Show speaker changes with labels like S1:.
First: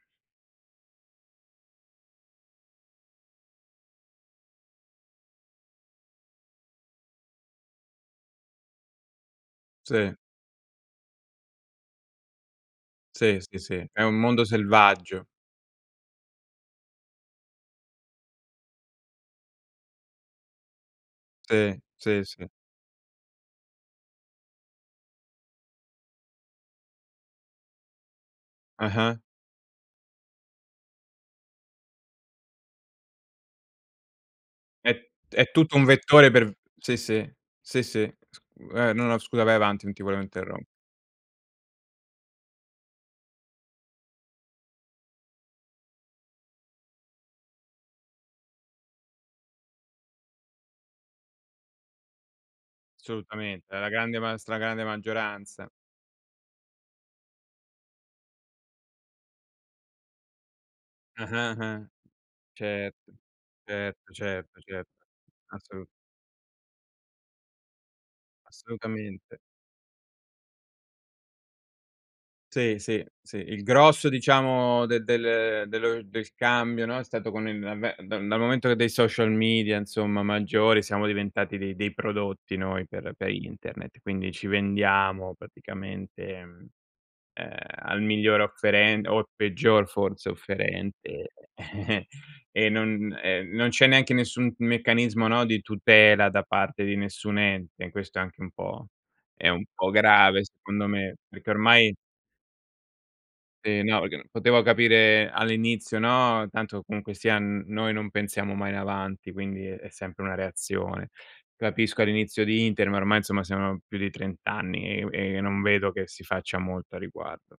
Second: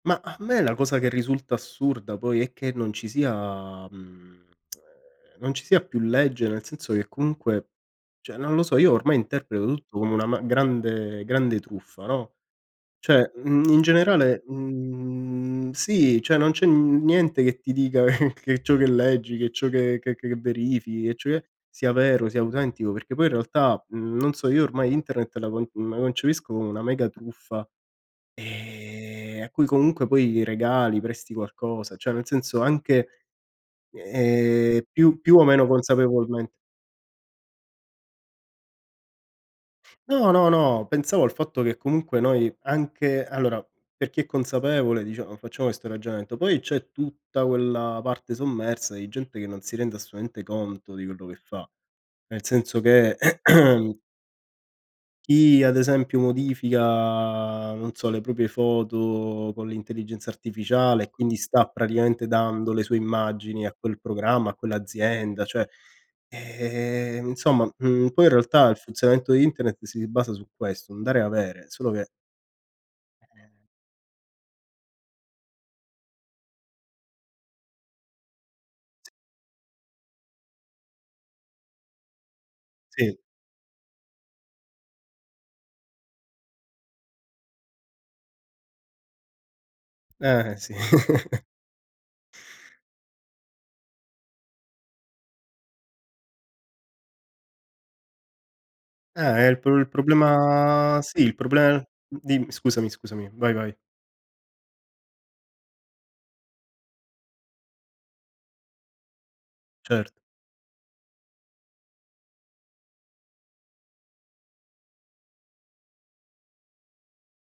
S1: Mah, a me la cosa che risulta assurda poi è che non ci sia, mhmm, ehm, non ci sia più legge, nel senso che comunque cioè, non lo so, io ormai interpreto tutto
S2: Sì.
S1: come una ma grande grande truffa, no. Cioè,
S2: Sì. Sì,
S1: mhmm, in
S2: sì, è un
S1: generale,
S2: mondo selvaggio.
S1: mhmm, sì, cioè non c'è niente che ti dica che che ciò che leggi, che ciò che che verifichi, e cioè
S2: Sì.
S1: sia
S2: Sì,
S1: vero, sia
S2: sì.
S1: autentico, perché poi in realtà, mhmm, non so, io ormai internet la con la concepisco come una mega truffa,
S2: Ah-ah.
S1: ehm, a cui comunque poi regali, presti qualcosa, cioè nel senso anche, ehm,
S2: È
S1: più più o
S2: è
S1: meno
S2: tutto un vettore per
S1: consapevolmen
S2: v sì, sì, sì, sì. Sc eh, no, no, scusa vai avanti, non ti volevo
S1: No, no,
S2: interrom
S1: no, pensavo al fatto che comunque noi anche allora per chi è consapevole, diciamo, facciamo questo ragionamento, poi c'è tutta quella parte sommersa di gente che non si rende assolutamente conto di quello che fa, nel senso che
S2: Assolutamente, è la grande ma stragrande
S1: chi
S2: maggioranza.
S1: ad esempio modifica, non so, le proprie foto con l'intelligenza artificiale e quindi
S2: Ah-ah
S1: sta
S2: ah.
S1: praticamente dando le sue
S2: Certo,
S1: immagini a quel
S2: certo,
S1: programma, a
S2: certo, certo,
S1: quell'azienda, cioè,
S2: assolut
S1: ehm, insomma, mhmm, poi in realtà il funzionamento
S2: Assolutamente.
S1: di internet si basa su questo, un dare e avere, solo che
S2: Sì, sì, sì. Il grosso, diciamo, del del dello del cambio, no, è stato con il l'avvent dal momento dei social media insomma maggiori, siamo diventati dei dei prodotti noi per
S1: Sì.
S2: per internet. Quindi ci vendiamo praticamente, mhmm, ehm, al miglior offeren o al peggior forse
S1: Eh, sì.
S2: offerente, e non e non c'è neanche nessun m meccanismo, no, di tutela da parte di nessun ente. Questo è anche un po'
S1: Eh, è
S2: è
S1: il
S2: un
S1: prob il
S2: po' grave secondo
S1: problema,
S2: me,
S1: sì, il
S2: perché
S1: problema
S2: ormai
S1: dimmi, scusami, scusami. Vai, vai.
S2: Eh no, perché non potevo capire all'inizio, no. Tanto comunque sia n noi non pensiamo mai in avanti, quindi è
S1: Certo.
S2: sempre una reazione. Capisco all'inizio di internet, ma ormai, insomma, siano più di 30 anni e u e non vedo che si faccia molto a riguardo.